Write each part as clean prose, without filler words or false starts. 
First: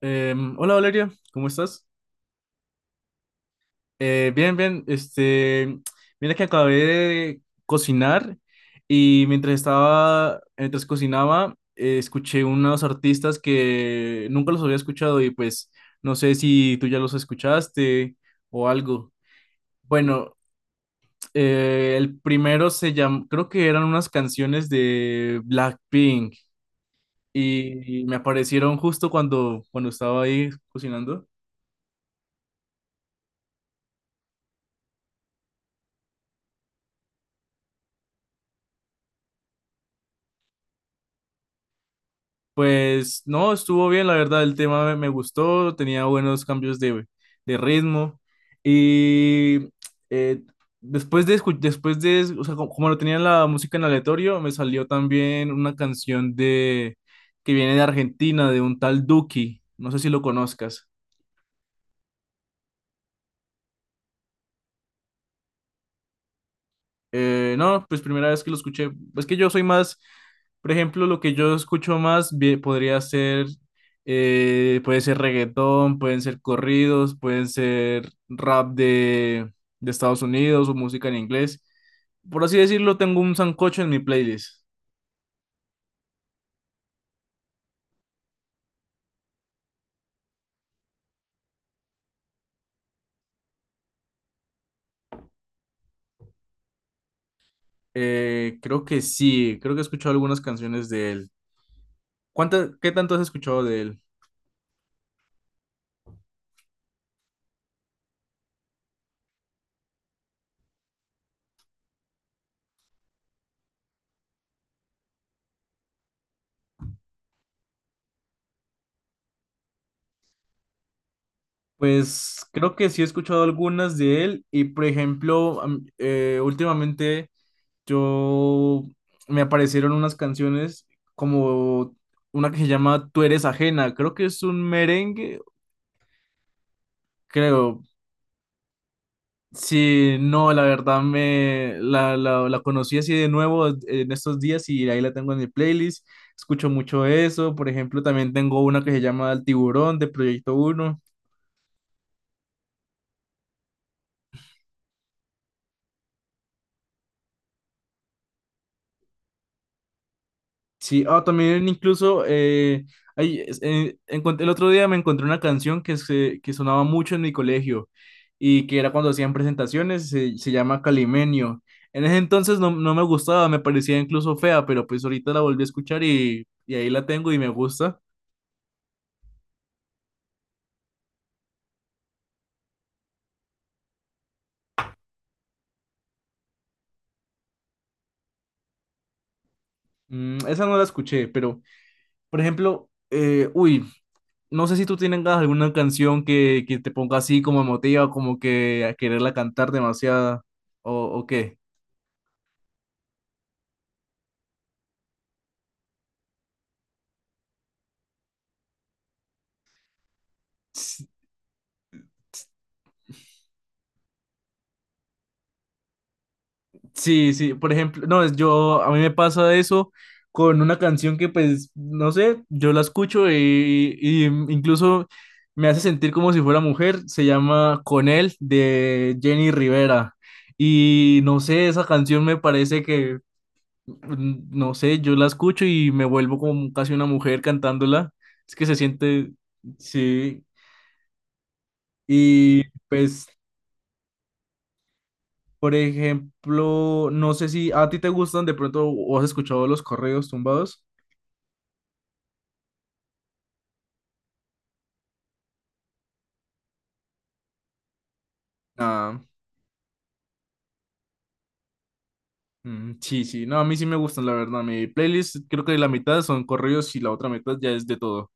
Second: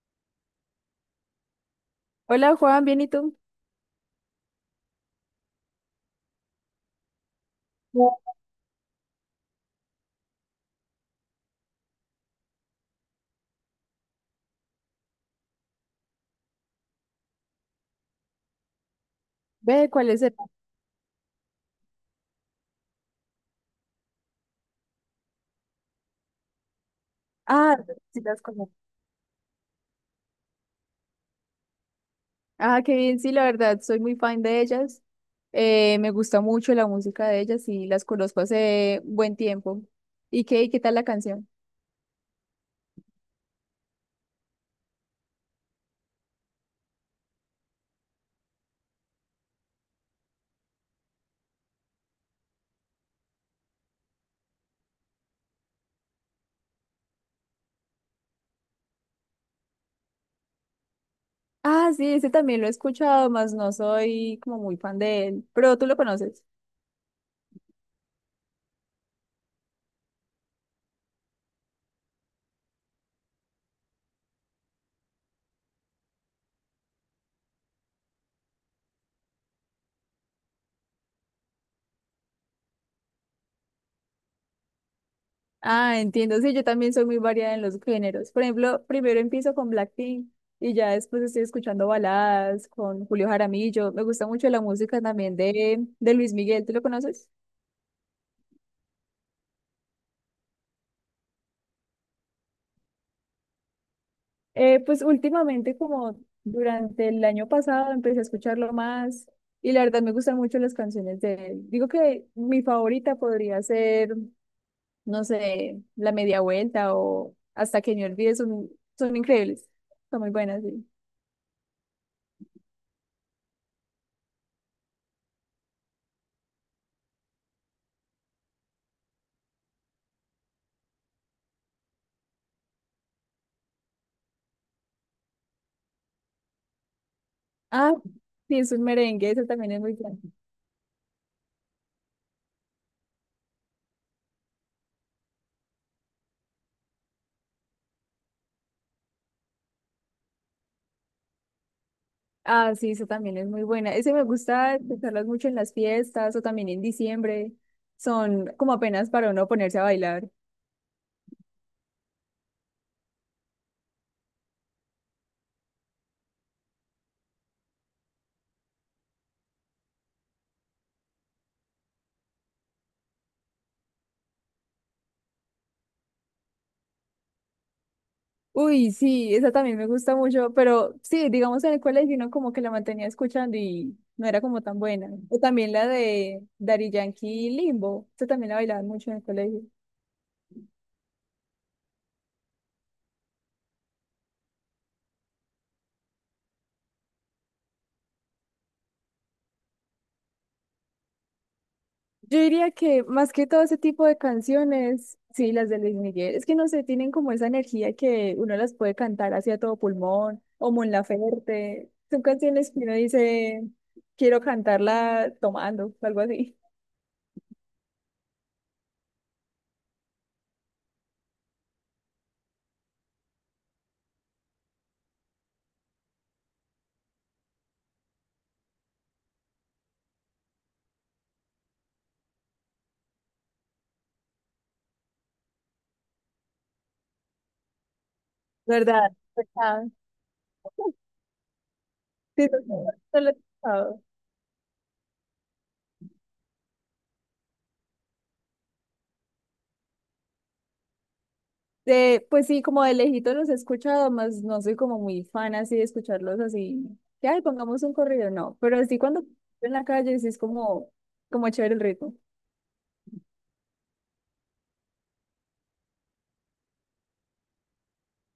Hola Valeria, ¿cómo estás? Hola Juan, ¿bien y tú? Bien, bien. Mira que acabé de No. cocinar y mientras cocinaba, escuché unos artistas que nunca los había escuchado y pues no sé si tú ya los escuchaste o algo. Ve, ¿cuál es el? Bueno, el primero se llamó, creo que eran unas canciones de Blackpink Ah, y me sí las conozco. aparecieron justo cuando estaba ahí cocinando. Ah, qué bien, sí, la verdad, soy muy fan de ellas. Me gusta mucho la música de ellas y las conozco hace buen tiempo. ¿Y qué, qué tal la canción? Pues no, estuvo bien, la verdad, el tema me gustó, tenía buenos cambios de ritmo y eh, después de, escu- después de, es- o sea, como, lo tenía la música en aleatorio, me salió también una canción de que viene de Argentina, de un tal Duki, no sé si lo conozcas. Ah, sí, ese también lo he escuchado, más no soy como muy fan de él, pero tú lo conoces. No, pues primera vez que lo escuché. Es que yo soy más, por ejemplo, lo que yo escucho más bien podría ser, puede ser reggaetón, pueden ser corridos, pueden ser rap de Estados Unidos o música en inglés. Por así decirlo, tengo un sancocho en mi playlist. Ah, entiendo, sí, yo también soy muy variada en los géneros. Por ejemplo, primero empiezo con Blackpink y ya después estoy escuchando baladas con Julio Jaramillo. Me gusta mucho la música también de Luis Miguel, ¿tú lo conoces? Creo que sí, creo que he escuchado algunas canciones de él. ¿Qué tanto has escuchado de él? Pues últimamente, como durante el año pasado, empecé a escucharlo más y la verdad me gustan mucho las canciones de él. Digo que mi favorita podría ser, no sé, La Media Vuelta o Hasta que me olvide, son, son increíbles, son muy buenas, sí. Pues creo que sí he escuchado algunas de él y por ejemplo, últimamente... Yo me aparecieron unas canciones como una que se llama Tú eres ajena, creo que es un merengue, creo. Ah, sí, es un merengue, eso también es muy Sí, bueno. no, la verdad me la conocí así de nuevo en estos días y ahí la tengo en mi playlist. Escucho mucho eso, por ejemplo, también tengo una que se llama El Tiburón de Proyecto uno. Ah, sí, eso también es muy buena. Ese me gusta escucharlas mucho en las fiestas o también en diciembre. Son como apenas para uno ponerse a bailar. Sí, ah, también incluso el otro día me encontré una canción que, se, que sonaba mucho en mi colegio y que era cuando hacían presentaciones, se llama Calimenio. En ese entonces no me gustaba, me parecía incluso fea, pero pues ahorita la volví a escuchar y ahí la tengo y me gusta. Uy, sí, esa también me gusta mucho, pero sí, digamos en el colegio uno como que la mantenía escuchando y no era como tan buena. O también la de Daddy Yankee y Limbo, esa también la bailaban mucho en el colegio. Esa no la escuché, pero por ejemplo, uy, no sé si tú tienes alguna canción que te ponga así como emotiva, como que a quererla cantar demasiado o, o qué. Yo diría que más que todo ese tipo de canciones, sí, las de Luis Miguel, es que no sé, tienen como esa energía que uno las puede cantar hacia todo pulmón, o Mon Laferte, son canciones que uno dice, quiero cantarla tomando, o algo así, Sí, sí, por ejemplo, no, es yo, a mí me pasa eso con una canción que pues, no sé, yo la escucho y incluso me hace sentir como si fuera mujer, se llama Con él de Jenny Rivera y no sé, esa canción me parece que, no sé, yo la escucho y me vuelvo como casi una mujer cantándola, es que se ¿verdad? siente, Ah, sí, sí, no- y no no pues. lo he escuchado. Por ejemplo, no sé si a ti te gustan de pronto o has escuchado los correos tumbados. Pues sí, como de lejito los he escuchado, más no soy como muy fan así de escucharlos así, que ay, pongamos un corrido, no, pero así Ah, cuando en la calle sí es como, como chévere el ritmo. Sí, sí, no, a mí sí me gustan, la verdad. Mi playlist creo que la mitad son correos y la otra mitad ya es de todo.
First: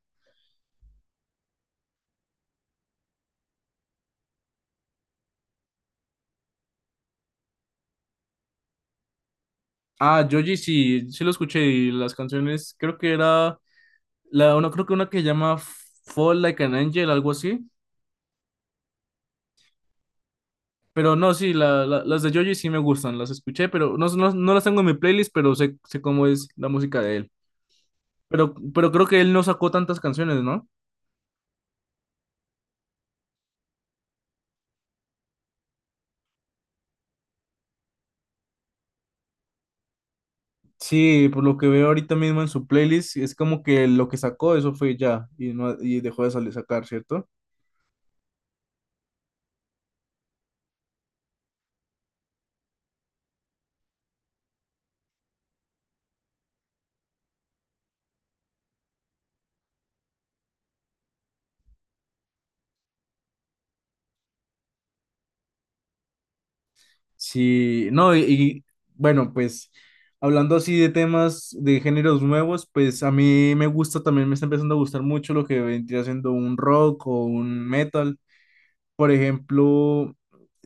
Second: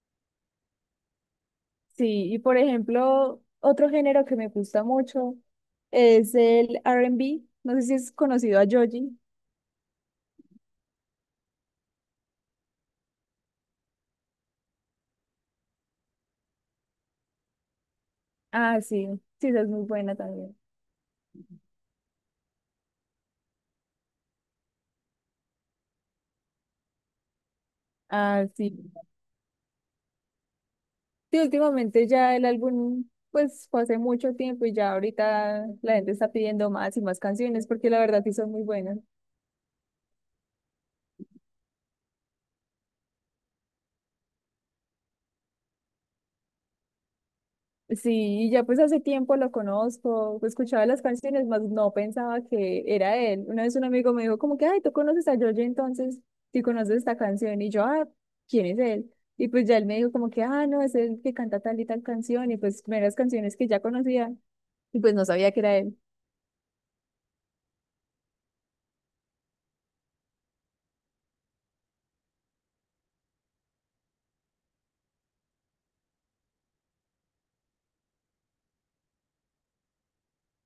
Sí, y por ejemplo, otro género que me gusta mucho es el R&B. No sé si es conocido a Joji. Ah, Joji sí, sí lo escuché y las canciones, creo que era la una, creo que una que llama Fall Like an Angel, algo así. Ah, sí, sí, esa es muy buena también. Pero no, sí, las de Joji sí me gustan, las escuché, pero no, no, no las tengo en mi playlist, pero sé cómo es la música de él. Ah, Pero sí. creo que él no sacó tantas canciones, ¿no? Sí, últimamente ya el álbum, pues fue hace mucho tiempo y ya ahorita la gente está pidiendo más y más canciones porque la verdad sí son muy buenas. Sí, por lo que veo ahorita mismo en su playlist, es como que lo que sacó, eso fue ya, y, no, y dejó de salir sacar, ¿cierto? Sí, y ya pues hace tiempo lo conozco, escuchaba las canciones, más no pensaba que era él. Una vez un amigo me dijo como que, ay, ¿tú conoces a George entonces? ¿Sí conoces esta canción? Y yo, ah, ¿quién es él? Y pues ya él me dijo como que, ah, no, es él que canta tal y tal canción, y pues primeras canciones que ya conocía, y pues no sabía que era él. Sí, no, bueno, pues hablando así de temas de géneros nuevos, pues a mí me gusta también, me está empezando a gustar mucho lo que vendría siendo un rock o un metal. Por ejemplo,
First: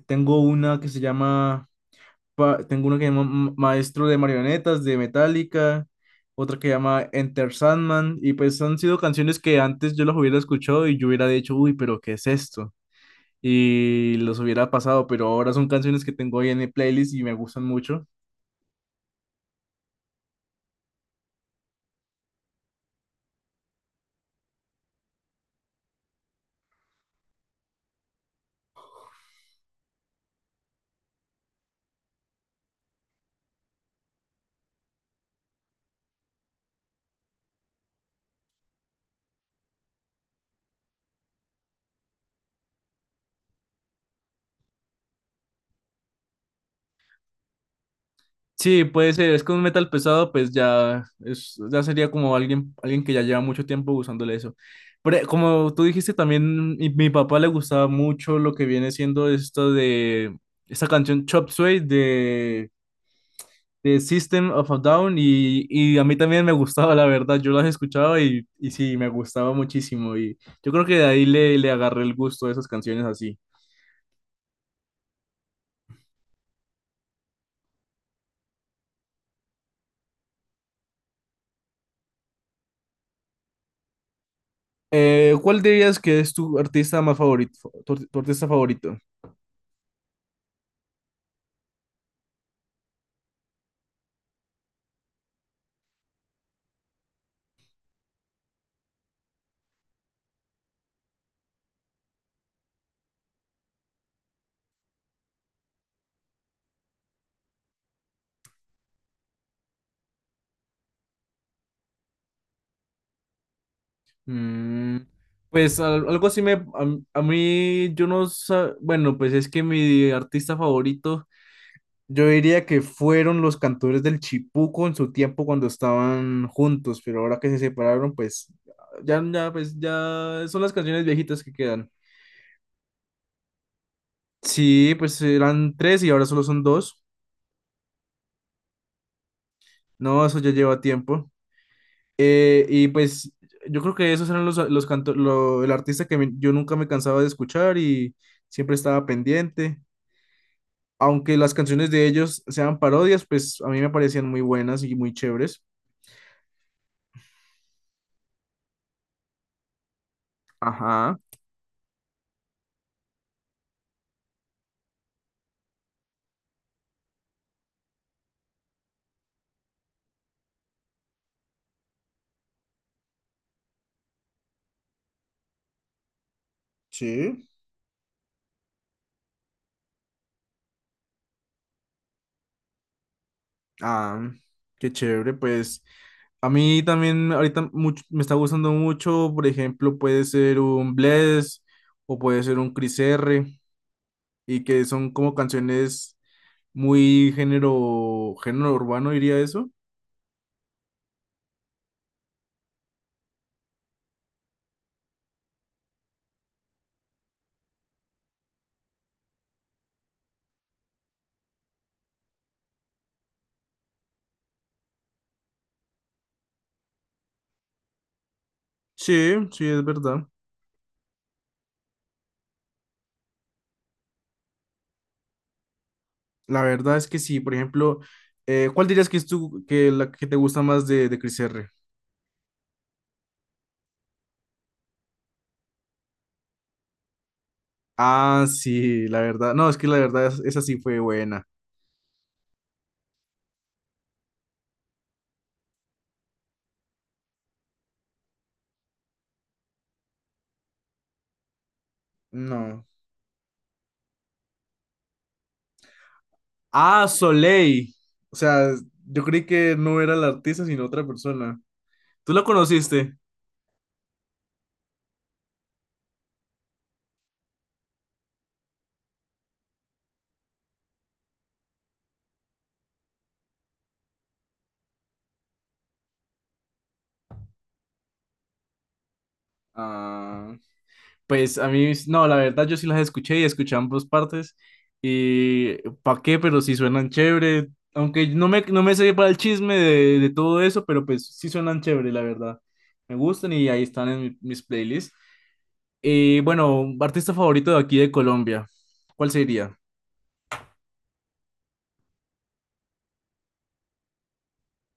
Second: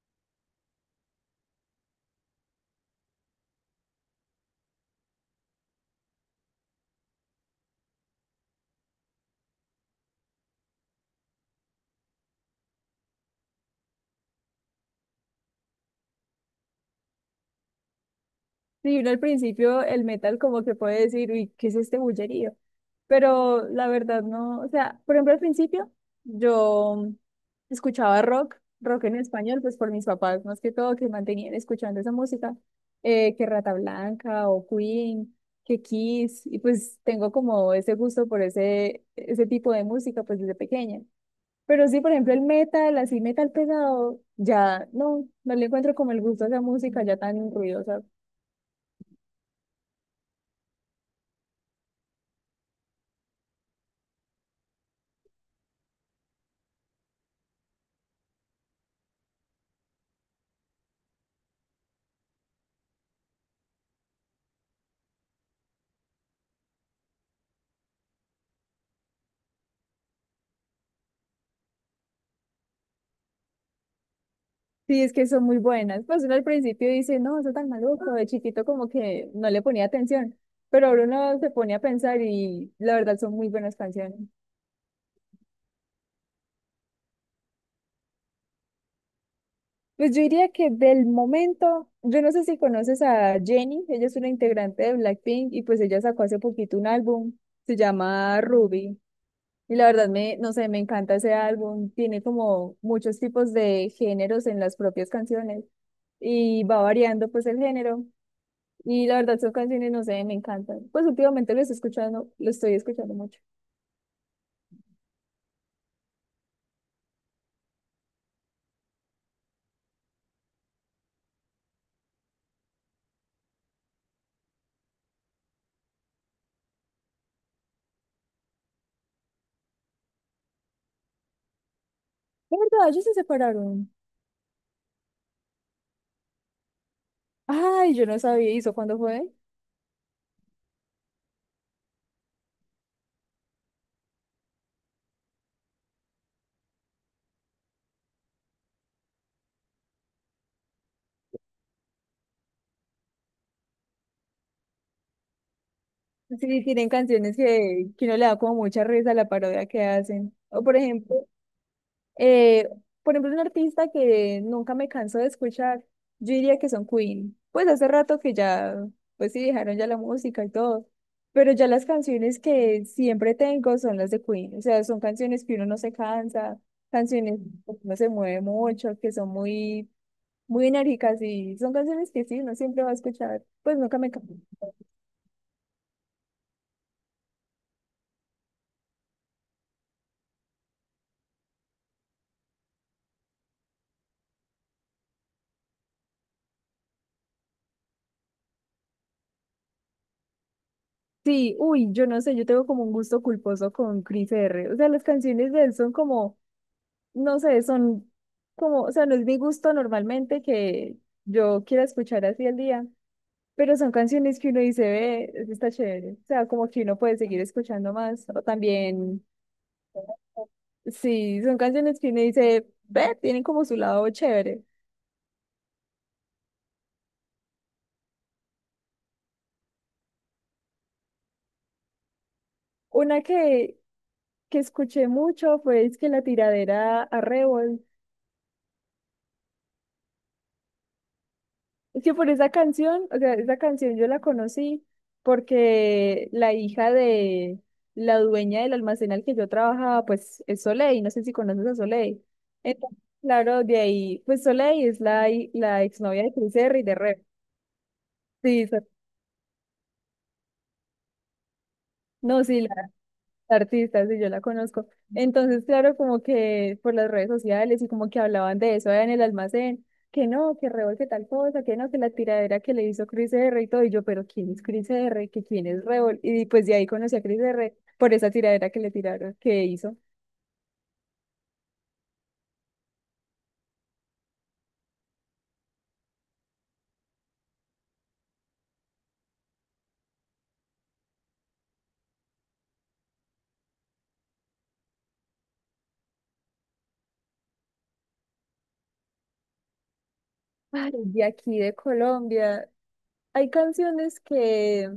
tengo una que se llama tengo uno que llama Maestro de Marionetas de Metallica, otra que llama Enter Sandman, y pues han sido canciones que antes yo las hubiera escuchado y yo hubiera dicho, uy, pero ¿qué es esto? Y los hubiera pasado, pero ahora son canciones que tengo ahí en mi playlist y me gustan mucho. Sí, uno al principio el metal como que puede decir, uy, ¿qué es este bullerío? Pero la verdad no, o sea, por ejemplo al principio yo escuchaba rock, rock en español, pues por mis papás más que todo que mantenían escuchando esa música, que Rata Blanca o Queen, que Kiss, y pues tengo como ese gusto por ese, ese tipo de música pues desde pequeña. Pero sí, por ejemplo, el metal, así metal pesado, ya no, no le encuentro como el gusto a esa música ya tan ruidosa. Sí, puede ser, es que un metal pesado, pues ya, es, ya sería como alguien que ya lleva mucho tiempo usándole eso. Pero como tú dijiste también, mi papá le gustaba mucho lo que viene siendo esto de esta canción Chop Suey de System of a Down y a mí también me gustaba, la verdad, yo las escuchaba y sí, me gustaba muchísimo y yo creo que de ahí le agarré el gusto a esas canciones así. Sí, es que son muy buenas. Pues uno al principio dice, no, eso es tan maluco, de chiquito como que no le ponía atención, pero ahora uno se pone a pensar y la verdad son muy buenas canciones. ¿Cuál dirías que es tu artista más favorito, tu artista favorito? Pues yo diría que del momento, yo no sé si conoces a Jennie, ella es una integrante de Blackpink y pues ella sacó hace poquito un álbum, se llama Ruby. Y la verdad me, no sé, me encanta ese álbum, tiene como muchos tipos de géneros en las propias canciones y va variando pues el género. Y la verdad son canciones, no sé, me encantan. Pues últimamente lo estoy escuchando mucho. Mm, pues algo así a mí yo no sa- bueno, pues es que mi artista favorito. Yo diría que fueron los cantores del Chipuco en su tiempo cuando estaban juntos, pero ahora que se separaron, pues ya son las canciones viejitas que quedan. ¿De verdad? Ellos se separaron. Sí, pues eran tres y ahora solo son dos. Ay, yo no sabía, ¿y eso cuándo fue? No, eso ya lleva tiempo. Y pues yo creo que esos eran el artista que yo nunca me cansaba de escuchar y siempre estaba pendiente. Aunque las canciones de ellos sean parodias, pues a mí me parecían muy buenas y muy chéveres. Sí, tienen canciones que uno le da como mucha risa a la parodia que hacen. O Ajá, eh, por ejemplo, un artista que nunca me canso de escuchar, yo diría que son Queen. Pues hace rato que ya, pues sí, dejaron ya la música y todo. Pero ya las canciones que siempre tengo son las de Queen. O sea, son canciones que uno no se cansa, canciones sí. que uno se mueve mucho, que son muy, muy enérgicas y son canciones que sí, uno siempre va a escuchar. Pues nunca me Ah, canso. qué chévere, pues a mí también ahorita mucho, me está gustando mucho, por ejemplo, puede ser un Bless o puede ser un Cris R, y que son como canciones muy género urbano, diría eso. Sí, uy, yo no sé, yo tengo como un gusto culposo con Chris R. O sea, las canciones de él son como, no sé, son como, o sea, no es mi gusto normalmente que yo quiera escuchar así al día, pero son canciones que uno dice, ve, eso está chévere. O sea, como que uno puede seguir escuchando más. O también, Sí, sí, es verdad. sí, son canciones que uno dice, ve, tienen como su lado chévere. La verdad es que sí, por ejemplo, ¿cuál dirías que es que la que te gusta más de Cris R? Una que escuché mucho fue es que la tiradera a Revol. Ah, sí, la verdad, no, es que la verdad esa sí fue buena. Es que por esa canción, o sea, esa canción yo la conocí porque la hija de la dueña del almacén al que yo trabajaba, pues es Soleil, no sé si conoces a Soleil. No. Entonces, claro, de ahí, pues Soleil es la, la exnovia de Chris Herry, de Ah, Rep. Soleil. O Sí, sea, so- yo creí que no era la artista, sino otra persona. ¿Tú la no, sí, conociste? artistas y yo la conozco. Entonces, claro, como que por las redes sociales y como que hablaban de eso allá en el almacén, que no, que Rebol, que tal cosa, que no, que la tiradera que le hizo Chris R y todo, y yo, pero ¿quién es Chris R? ¿Que quién es Rebol? Y pues de ahí conocí a Chris R por esa tiradera que le tiraron, que hizo. Ah. Pues a mí, no, la verdad yo sí las escuché y escuché ambas partes. Y pa' qué, pero sí suenan chévere. Aunque no me sé para el chisme de todo eso, pero pues sí suenan chévere, la verdad. Me gustan y ahí están en mis playlists. Y bueno, artista favorito de aquí de Colombia, ¿cuál sería? Ay, de aquí de Colombia, hay canciones que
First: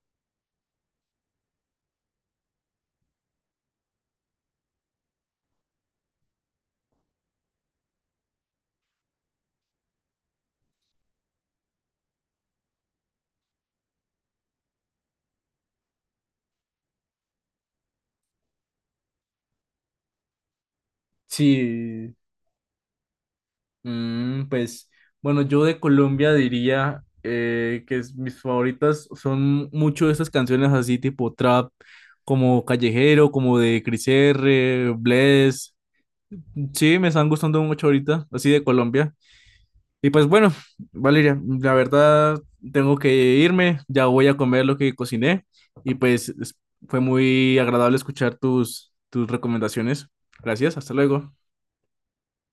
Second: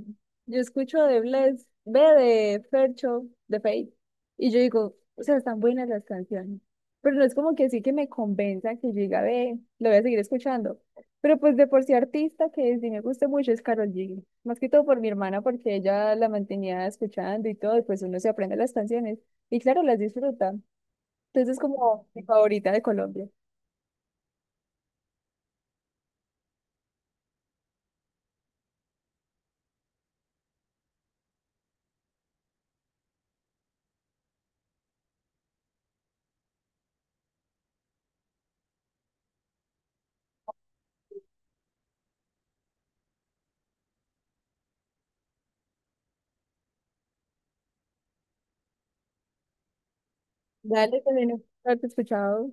yo escucho de Bless, ve de Fercho, de Fate, y yo digo, o sea, están buenas las canciones, pero no es como que sí que me convenza que yo diga, ve, lo voy a seguir escuchando. Pero pues de por sí artista que sí me gusta mucho es Karol G, más que todo por mi hermana porque ella la mantenía escuchando y todo, y pues uno se aprende las canciones y claro, las disfruta. Entonces es como Sí. mi favorita de Colombia. Pues bueno, yo de Colombia diría que mis favoritas son mucho de esas canciones así tipo trap, como Callejero, como de Cris R, Bless. Sí, me están gustando mucho ahorita, así de Colombia. Y pues bueno, Valeria, la verdad tengo que irme, ya voy a comer lo que cociné y pues fue muy agradable escuchar tus recomendaciones. Gracias, hasta Dale, también luego. haberte escuchado.